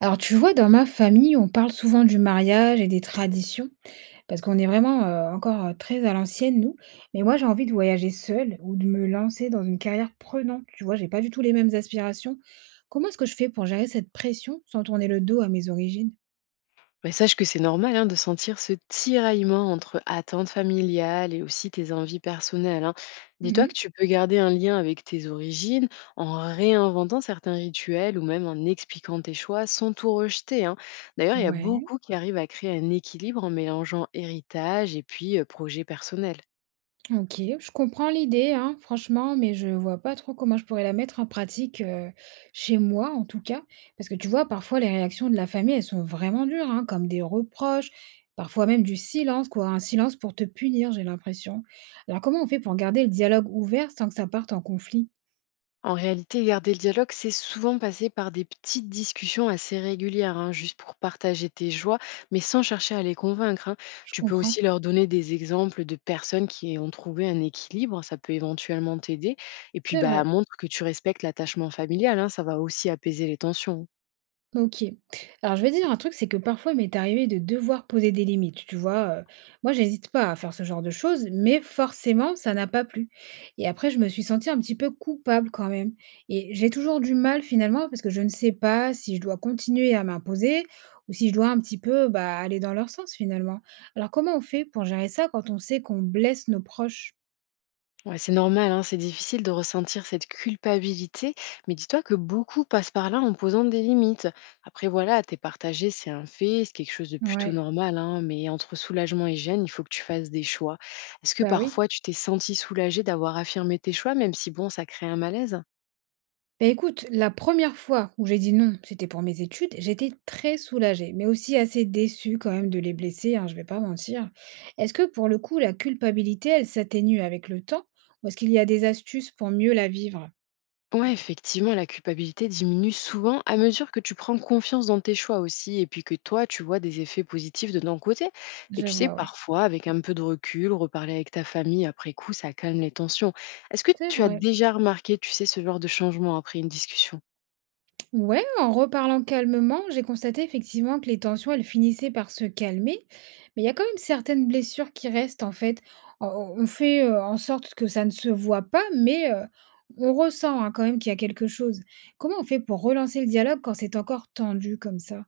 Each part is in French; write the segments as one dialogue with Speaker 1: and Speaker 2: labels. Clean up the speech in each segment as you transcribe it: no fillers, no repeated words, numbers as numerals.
Speaker 1: Alors, tu vois, dans ma famille, on parle souvent du mariage et des traditions, parce qu'on est vraiment encore très à l'ancienne, nous. Mais moi, j'ai envie de voyager seule ou de me lancer dans une carrière prenante. Tu vois, j'ai pas du tout les mêmes aspirations. Comment est-ce que je fais pour gérer cette pression sans tourner le dos à mes origines?
Speaker 2: Mais sache que c'est normal, hein, de sentir ce tiraillement entre attentes familiales et aussi tes envies personnelles, hein. Dis-toi
Speaker 1: Mhm.
Speaker 2: que tu peux garder un lien avec tes origines en réinventant certains rituels ou même en expliquant tes choix sans tout rejeter, hein. D'ailleurs, il y a
Speaker 1: Ouais.
Speaker 2: beaucoup qui arrivent à créer un équilibre en mélangeant héritage et puis projet personnel.
Speaker 1: OK, je comprends l'idée, hein, franchement, mais je vois pas trop comment je pourrais la mettre en pratique, chez moi, en tout cas. Parce que tu vois, parfois, les réactions de la famille, elles sont vraiment dures, hein, comme des reproches, parfois même du silence, quoi. Un silence pour te punir, j'ai l'impression. Alors, comment on fait pour garder le dialogue ouvert sans que ça parte en conflit?
Speaker 2: En réalité, garder le dialogue, c'est souvent passer par des petites discussions assez régulières, hein, juste pour partager tes joies, mais sans chercher à les convaincre, hein.
Speaker 1: Je
Speaker 2: Tu peux
Speaker 1: comprends.
Speaker 2: aussi leur donner des exemples de personnes qui ont trouvé un équilibre, ça peut éventuellement t'aider. Et puis,
Speaker 1: C'est
Speaker 2: bah,
Speaker 1: vrai.
Speaker 2: montre que tu respectes l'attachement familial, hein, ça va aussi apaiser les tensions.
Speaker 1: OK. Alors je vais dire un truc, c'est que parfois il m'est arrivé de devoir poser des limites, tu vois? Moi j'hésite pas à faire ce genre de choses, mais forcément ça n'a pas plu et après je me suis sentie un petit peu coupable quand même et j'ai toujours du mal finalement parce que je ne sais pas si je dois continuer à m'imposer ou si je dois un petit peu, bah, aller dans leur sens finalement. Alors comment on fait pour gérer ça quand on sait qu'on blesse nos proches?
Speaker 2: Ouais, c'est normal, hein, c'est difficile de ressentir cette culpabilité, mais dis-toi que beaucoup passent par là en posant des limites. Après, voilà, t'es partagé, c'est un fait, c'est quelque chose de plutôt
Speaker 1: Ouais,
Speaker 2: normal, hein, mais entre soulagement et gêne, il faut que tu fasses des choix. Est-ce que
Speaker 1: bah, oui.
Speaker 2: parfois tu t'es senti soulagé d'avoir affirmé tes choix, même si bon, ça crée un malaise?
Speaker 1: Beh, écoute, la première fois où j'ai dit non, c'était pour mes études, j'étais très soulagée, mais aussi assez déçue quand même de les blesser, hein, je vais pas mentir. Est-ce que pour le coup, la culpabilité, elle s'atténue avec le temps? Ou est-ce qu'il y a des astuces pour mieux la vivre?
Speaker 2: Ouais, effectivement, la culpabilité diminue souvent à mesure que tu prends confiance dans tes choix aussi, et puis que toi, tu vois des effets positifs de ton côté. Et
Speaker 1: Je
Speaker 2: tu sais,
Speaker 1: vois, ouais.
Speaker 2: parfois, avec un peu de recul, reparler avec ta famille après coup, ça calme les tensions. Est-ce que
Speaker 1: C'est
Speaker 2: tu as
Speaker 1: vrai.
Speaker 2: déjà remarqué, tu sais, ce genre de changement après une discussion?
Speaker 1: Ouais, en reparlant calmement, j'ai constaté effectivement que les tensions, elles finissaient par se calmer, mais il y a quand même certaines blessures qui restent en fait. On fait en sorte que ça ne se voit pas, mais on ressent hein, quand même qu'il y a quelque chose. Comment on fait pour relancer le dialogue quand c'est encore tendu comme ça?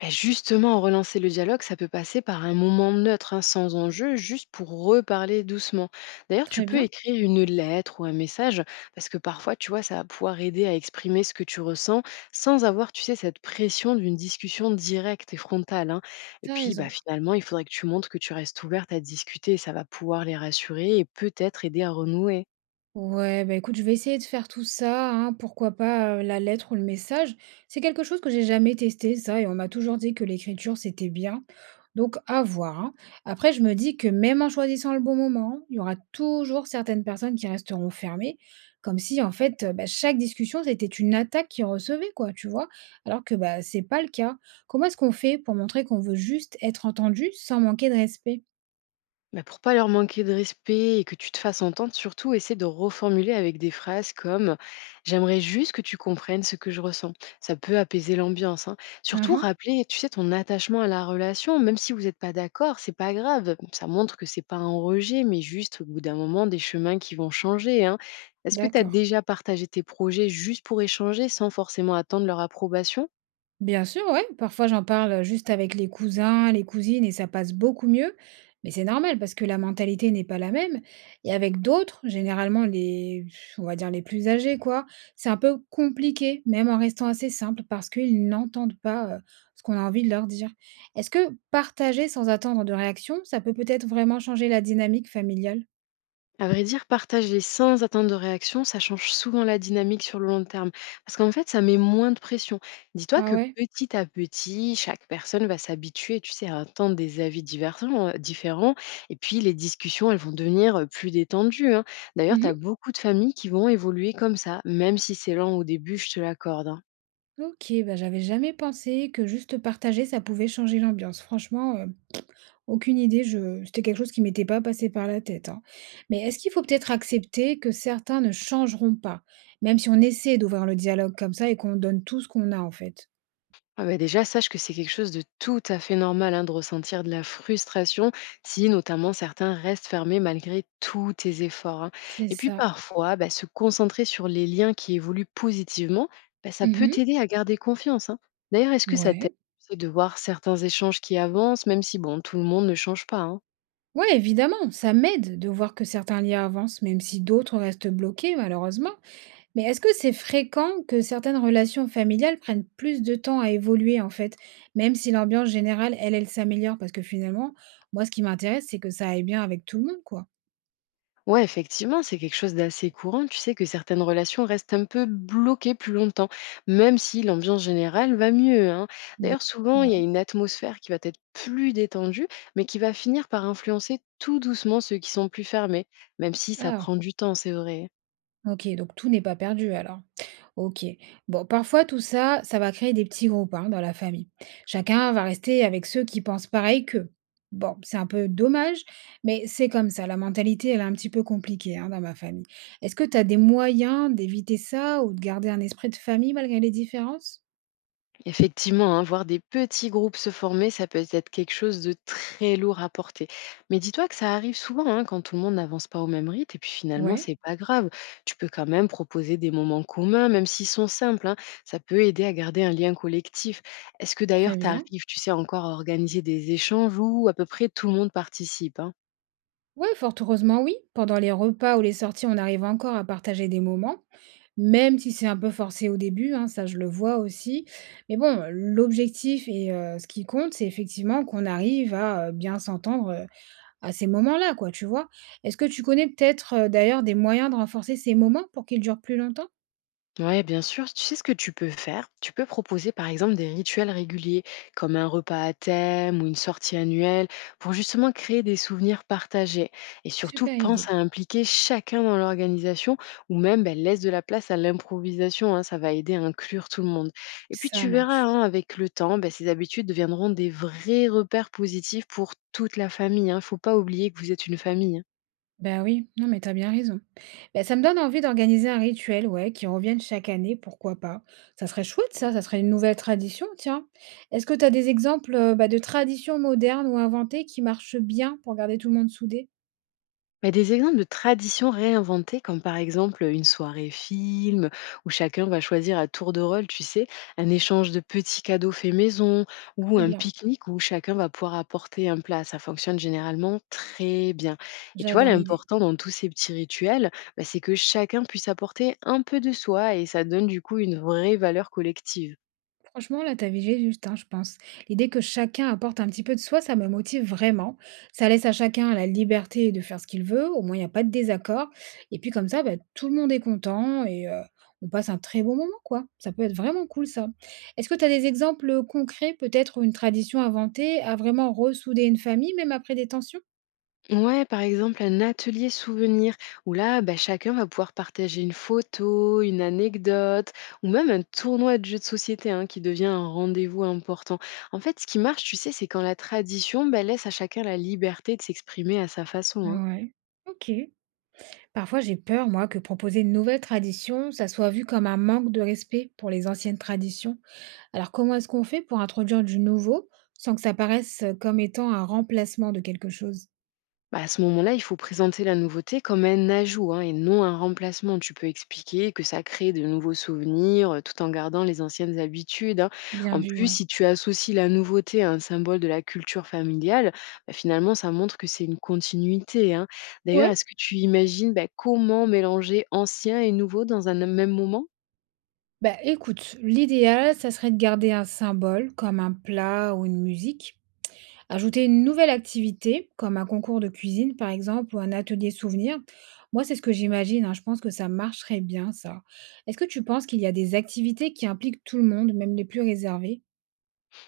Speaker 2: Bah, justement, relancer le dialogue, ça peut passer par un moment neutre, hein, sans enjeu, juste pour reparler doucement. D'ailleurs, tu
Speaker 1: Très
Speaker 2: peux
Speaker 1: bien,
Speaker 2: écrire une lettre ou un message, parce que parfois, tu vois, ça va pouvoir aider à exprimer ce que tu ressens, sans avoir, tu sais, cette pression d'une discussion directe et frontale, hein. Et
Speaker 1: t'as
Speaker 2: puis, bah,
Speaker 1: raison.
Speaker 2: finalement, il faudrait que tu montres que tu restes ouverte à discuter, ça va pouvoir les rassurer et peut-être aider à renouer.
Speaker 1: Ouais, bah, écoute, je vais essayer de faire tout ça, hein, pourquoi pas, la lettre ou le message. C'est quelque chose que j'ai jamais testé ça et on m'a toujours dit que l'écriture, c'était bien, donc à voir, hein. Après je me dis que même en choisissant le bon moment, il y aura toujours certaines personnes qui resteront fermées, comme si en fait, bah, chaque discussion c'était une attaque qu'ils recevaient quoi, tu vois? Alors que, bah, c'est pas le cas. Comment est-ce qu'on fait pour montrer qu'on veut juste être entendu sans manquer de respect?
Speaker 2: Bah, pour pas leur manquer de respect et que tu te fasses entendre, surtout essaie de reformuler avec des phrases comme «J'aimerais juste que tu comprennes ce que je ressens.» Ça peut apaiser l'ambiance, hein. Surtout
Speaker 1: Mmh.
Speaker 2: rappeler, tu sais, ton attachement à la relation, même si vous n'êtes pas d'accord, c'est pas grave. Ça montre que c'est pas un rejet, mais juste au bout d'un moment, des chemins qui vont changer, hein. Est-ce que tu as
Speaker 1: D'accord.
Speaker 2: déjà partagé tes projets juste pour échanger sans forcément attendre leur approbation?
Speaker 1: Bien sûr, ouais. Parfois, j'en parle juste avec les cousins, les cousines, et ça passe beaucoup mieux. Mais c'est normal parce que la mentalité n'est pas la même. Et avec d'autres, généralement les, on va dire les plus âgés, quoi, c'est un peu compliqué, même en restant assez simple, parce qu'ils n'entendent pas ce qu'on a envie de leur dire. Est-ce que partager sans attendre de réaction, ça peut peut-être vraiment changer la dynamique familiale?
Speaker 2: À vrai dire, partager sans attendre de réaction, ça change souvent la dynamique sur le long terme. Parce qu'en fait, ça met moins de pression. Dis-toi
Speaker 1: Ah
Speaker 2: que
Speaker 1: ouais?
Speaker 2: petit à petit, chaque personne va s'habituer, tu sais, à entendre des avis divergents, différents. Et puis, les discussions, elles vont devenir plus détendues, hein. D'ailleurs, tu
Speaker 1: Mhm.
Speaker 2: as beaucoup de familles qui vont évoluer comme ça, même si c'est lent au début, je te l'accorde, hein.
Speaker 1: Ok, bah j'avais jamais pensé que juste partager, ça pouvait changer l'ambiance. Franchement, aucune idée, je c'était quelque chose qui m'était pas passé par la tête, hein. Mais est-ce qu'il faut peut-être accepter que certains ne changeront pas, même si on essaie d'ouvrir le dialogue comme ça et qu'on donne tout ce qu'on a, en fait?
Speaker 2: Ah bah, déjà, sache que c'est quelque chose de tout à fait normal, hein, de ressentir de la frustration si notamment certains restent fermés malgré tous tes efforts, hein.
Speaker 1: C'est
Speaker 2: Et puis
Speaker 1: ça.
Speaker 2: parfois, bah, se concentrer sur les liens qui évoluent positivement, bah, ça peut
Speaker 1: Mmh.
Speaker 2: t'aider à garder confiance, hein. D'ailleurs, est-ce que ça t'aide,
Speaker 1: Ouais.
Speaker 2: tu sais, de voir certains échanges qui avancent, même si bon, tout le monde ne change pas, hein?
Speaker 1: Ouais, évidemment, ça m'aide de voir que certains liens avancent, même si d'autres restent bloqués, malheureusement. Mais est-ce que c'est fréquent que certaines relations familiales prennent plus de temps à évoluer, en fait, même si l'ambiance générale, elle, elle s'améliore? Parce que finalement, moi, ce qui m'intéresse, c'est que ça aille bien avec tout le monde, quoi.
Speaker 2: Ouais, effectivement, c'est quelque chose d'assez courant. Tu sais que certaines relations restent un peu bloquées plus longtemps, même si l'ambiance générale va mieux, hein.
Speaker 1: Bah.
Speaker 2: D'ailleurs, souvent, il y a
Speaker 1: Ouais.
Speaker 2: une atmosphère qui va être plus détendue, mais qui va finir par influencer tout doucement ceux qui sont plus fermés, même si ça
Speaker 1: Ah,
Speaker 2: prend du temps, c'est vrai.
Speaker 1: OK, donc tout n'est pas perdu alors. OK. Bon, parfois tout ça, ça va créer des petits groupes hein, dans la famille. Chacun va rester avec ceux qui pensent pareil qu'eux. Bon, c'est un peu dommage, mais c'est comme ça. La mentalité, elle est un petit peu compliquée hein, dans ma famille. Est-ce que tu as des moyens d'éviter ça ou de garder un esprit de famille malgré les différences?
Speaker 2: Effectivement, hein, voir des petits groupes se former, ça peut être quelque chose de très lourd à porter. Mais dis-toi que ça arrive souvent, hein, quand tout le monde n'avance pas au même rythme, et puis finalement,
Speaker 1: Ouais,
Speaker 2: c'est pas grave. Tu peux quand même proposer des moments communs, même s'ils sont simples, hein. Ça peut aider à garder un lien collectif. Est-ce que
Speaker 1: très
Speaker 2: d'ailleurs, tu
Speaker 1: bien.
Speaker 2: arrives, tu sais, encore à organiser des échanges où à peu près tout le monde participe, hein?
Speaker 1: Ouais, fort heureusement, oui. Pendant les repas ou les sorties, on arrive encore à partager des moments. Même si c'est un peu forcé au début, hein, ça je le vois aussi. Mais bon, l'objectif et ce qui compte, c'est effectivement qu'on arrive à, bien s'entendre, à ces moments-là, quoi, tu vois? Est-ce que tu connais peut-être, d'ailleurs des moyens de renforcer ces moments pour qu'ils durent plus longtemps?
Speaker 2: Ouais, bien sûr. Tu sais ce que tu peux faire? Tu peux proposer par exemple des rituels réguliers, comme un repas à thème ou une sortie annuelle, pour justement créer des souvenirs partagés. Et surtout,
Speaker 1: Super
Speaker 2: pense
Speaker 1: idée,
Speaker 2: à impliquer chacun dans l'organisation ou même ben, laisse de la place à l'improvisation, hein, ça va aider à inclure tout le monde. Et puis
Speaker 1: ça
Speaker 2: tu verras,
Speaker 1: marche.
Speaker 2: hein, avec le temps, ben, ces habitudes deviendront des vrais repères positifs pour toute la famille. Il faut pas oublier que vous êtes une famille, hein.
Speaker 1: Bah oui, non mais t'as bien raison. Bah, ça me donne envie d'organiser un rituel, ouais, qui revienne chaque année, pourquoi pas. Ça serait chouette ça, ça serait une nouvelle tradition, tiens. Est-ce que t'as des exemples bah, de traditions modernes ou inventées qui marchent bien pour garder tout le monde soudé?
Speaker 2: Bah, des exemples de traditions réinventées, comme par exemple une soirée film, où chacun va choisir à tour de rôle, tu sais, un échange de petits cadeaux faits maison, ou
Speaker 1: Trop
Speaker 2: un
Speaker 1: bien,
Speaker 2: pique-nique où chacun va pouvoir apporter un plat. Ça fonctionne généralement très bien. Et tu vois,
Speaker 1: j'adore l'idée.
Speaker 2: l'important dans tous ces petits rituels, bah, c'est que chacun puisse apporter un peu de soi et ça donne du coup une vraie valeur collective.
Speaker 1: Franchement, là, tu avais juste, hein, je pense. L'idée que chacun apporte un petit peu de soi, ça me motive vraiment. Ça laisse à chacun la liberté de faire ce qu'il veut. Au moins, il n'y a pas de désaccord. Et puis, comme ça, bah, tout le monde est content et on passe un très bon moment, quoi. Ça peut être vraiment cool, ça. Est-ce que tu as des exemples concrets, peut-être, ou une tradition inventée a vraiment ressouder une famille, même après des tensions?
Speaker 2: Ouais, par exemple, un atelier souvenir où là, bah, chacun va pouvoir partager une photo, une anecdote ou même un tournoi de jeux de société, hein, qui devient un rendez-vous important. En fait, ce qui marche, tu sais, c'est quand la tradition, bah, laisse à chacun la liberté de s'exprimer à sa façon, hein.
Speaker 1: Ouais. Ok. Parfois, j'ai peur, moi, que proposer une nouvelle tradition, ça soit vu comme un manque de respect pour les anciennes traditions. Alors, comment est-ce qu'on fait pour introduire du nouveau sans que ça paraisse comme étant un remplacement de quelque chose?
Speaker 2: Bah, à ce moment-là, il faut présenter la nouveauté comme un ajout, hein, et non un remplacement. Tu peux expliquer que ça crée de nouveaux souvenirs, tout en gardant les anciennes habitudes, hein.
Speaker 1: Bien
Speaker 2: En
Speaker 1: vu,
Speaker 2: plus,
Speaker 1: ouais.
Speaker 2: si tu associes la nouveauté à un symbole de la culture familiale, bah, finalement, ça montre que c'est une continuité, hein. D'ailleurs,
Speaker 1: Ouais,
Speaker 2: est-ce que tu imagines, bah, comment mélanger ancien et nouveau dans un même moment?
Speaker 1: bah écoute, l'idéal, ça serait de garder un symbole comme un plat ou une musique, ajouter une nouvelle activité comme un concours de cuisine par exemple ou un atelier souvenir. Moi, c'est ce que j'imagine, hein, je pense que ça marcherait bien, ça. Est-ce que tu penses qu'il y a des activités qui impliquent tout le monde, même les plus réservés?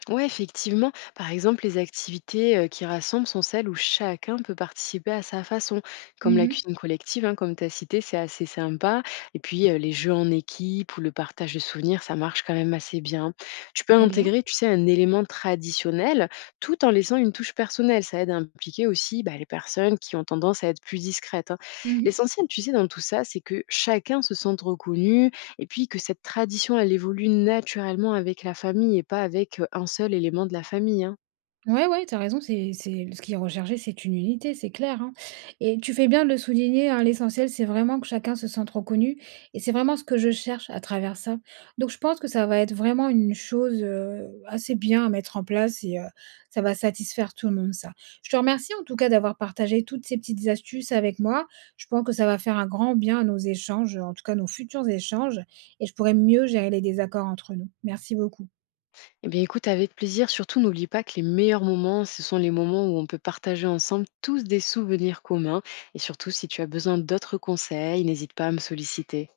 Speaker 2: Ouais, effectivement. Par exemple, les activités qui rassemblent sont celles où chacun peut participer à sa façon, comme la
Speaker 1: Mhm,
Speaker 2: cuisine collective, hein, comme tu as cité, c'est assez sympa. Et puis, les jeux en équipe ou le partage de souvenirs, ça marche quand même assez bien. Tu peux
Speaker 1: très bien.
Speaker 2: intégrer, tu sais, un élément traditionnel tout en laissant une touche personnelle. Ça aide à impliquer aussi, bah, les personnes qui ont tendance à être plus discrètes, hein.
Speaker 1: Mhm.
Speaker 2: L'essentiel, tu sais, dans tout ça, c'est que chacun se sente reconnu, et puis que cette tradition, elle évolue naturellement avec la famille et pas avec un seul élément de la famille, hein.
Speaker 1: Ouais, ouais, t'as raison, c'est ce qui est recherché, c'est une unité, c'est clair, hein. Et tu fais bien de le souligner, hein, l'essentiel, c'est vraiment que chacun se sente reconnu et c'est vraiment ce que je cherche à travers ça. Donc je pense que ça va être vraiment une chose, assez bien à mettre en place et ça va satisfaire tout le monde ça. Je te remercie en tout cas d'avoir partagé toutes ces petites astuces avec moi. Je pense que ça va faire un grand bien à nos échanges, en tout cas nos futurs échanges et je pourrais mieux gérer les désaccords entre nous. Merci beaucoup.
Speaker 2: Eh bien écoute, avec plaisir, surtout n'oublie pas que les meilleurs moments, ce sont les moments où on peut partager ensemble tous des souvenirs communs et surtout si tu as besoin d'autres conseils, n'hésite pas à me solliciter.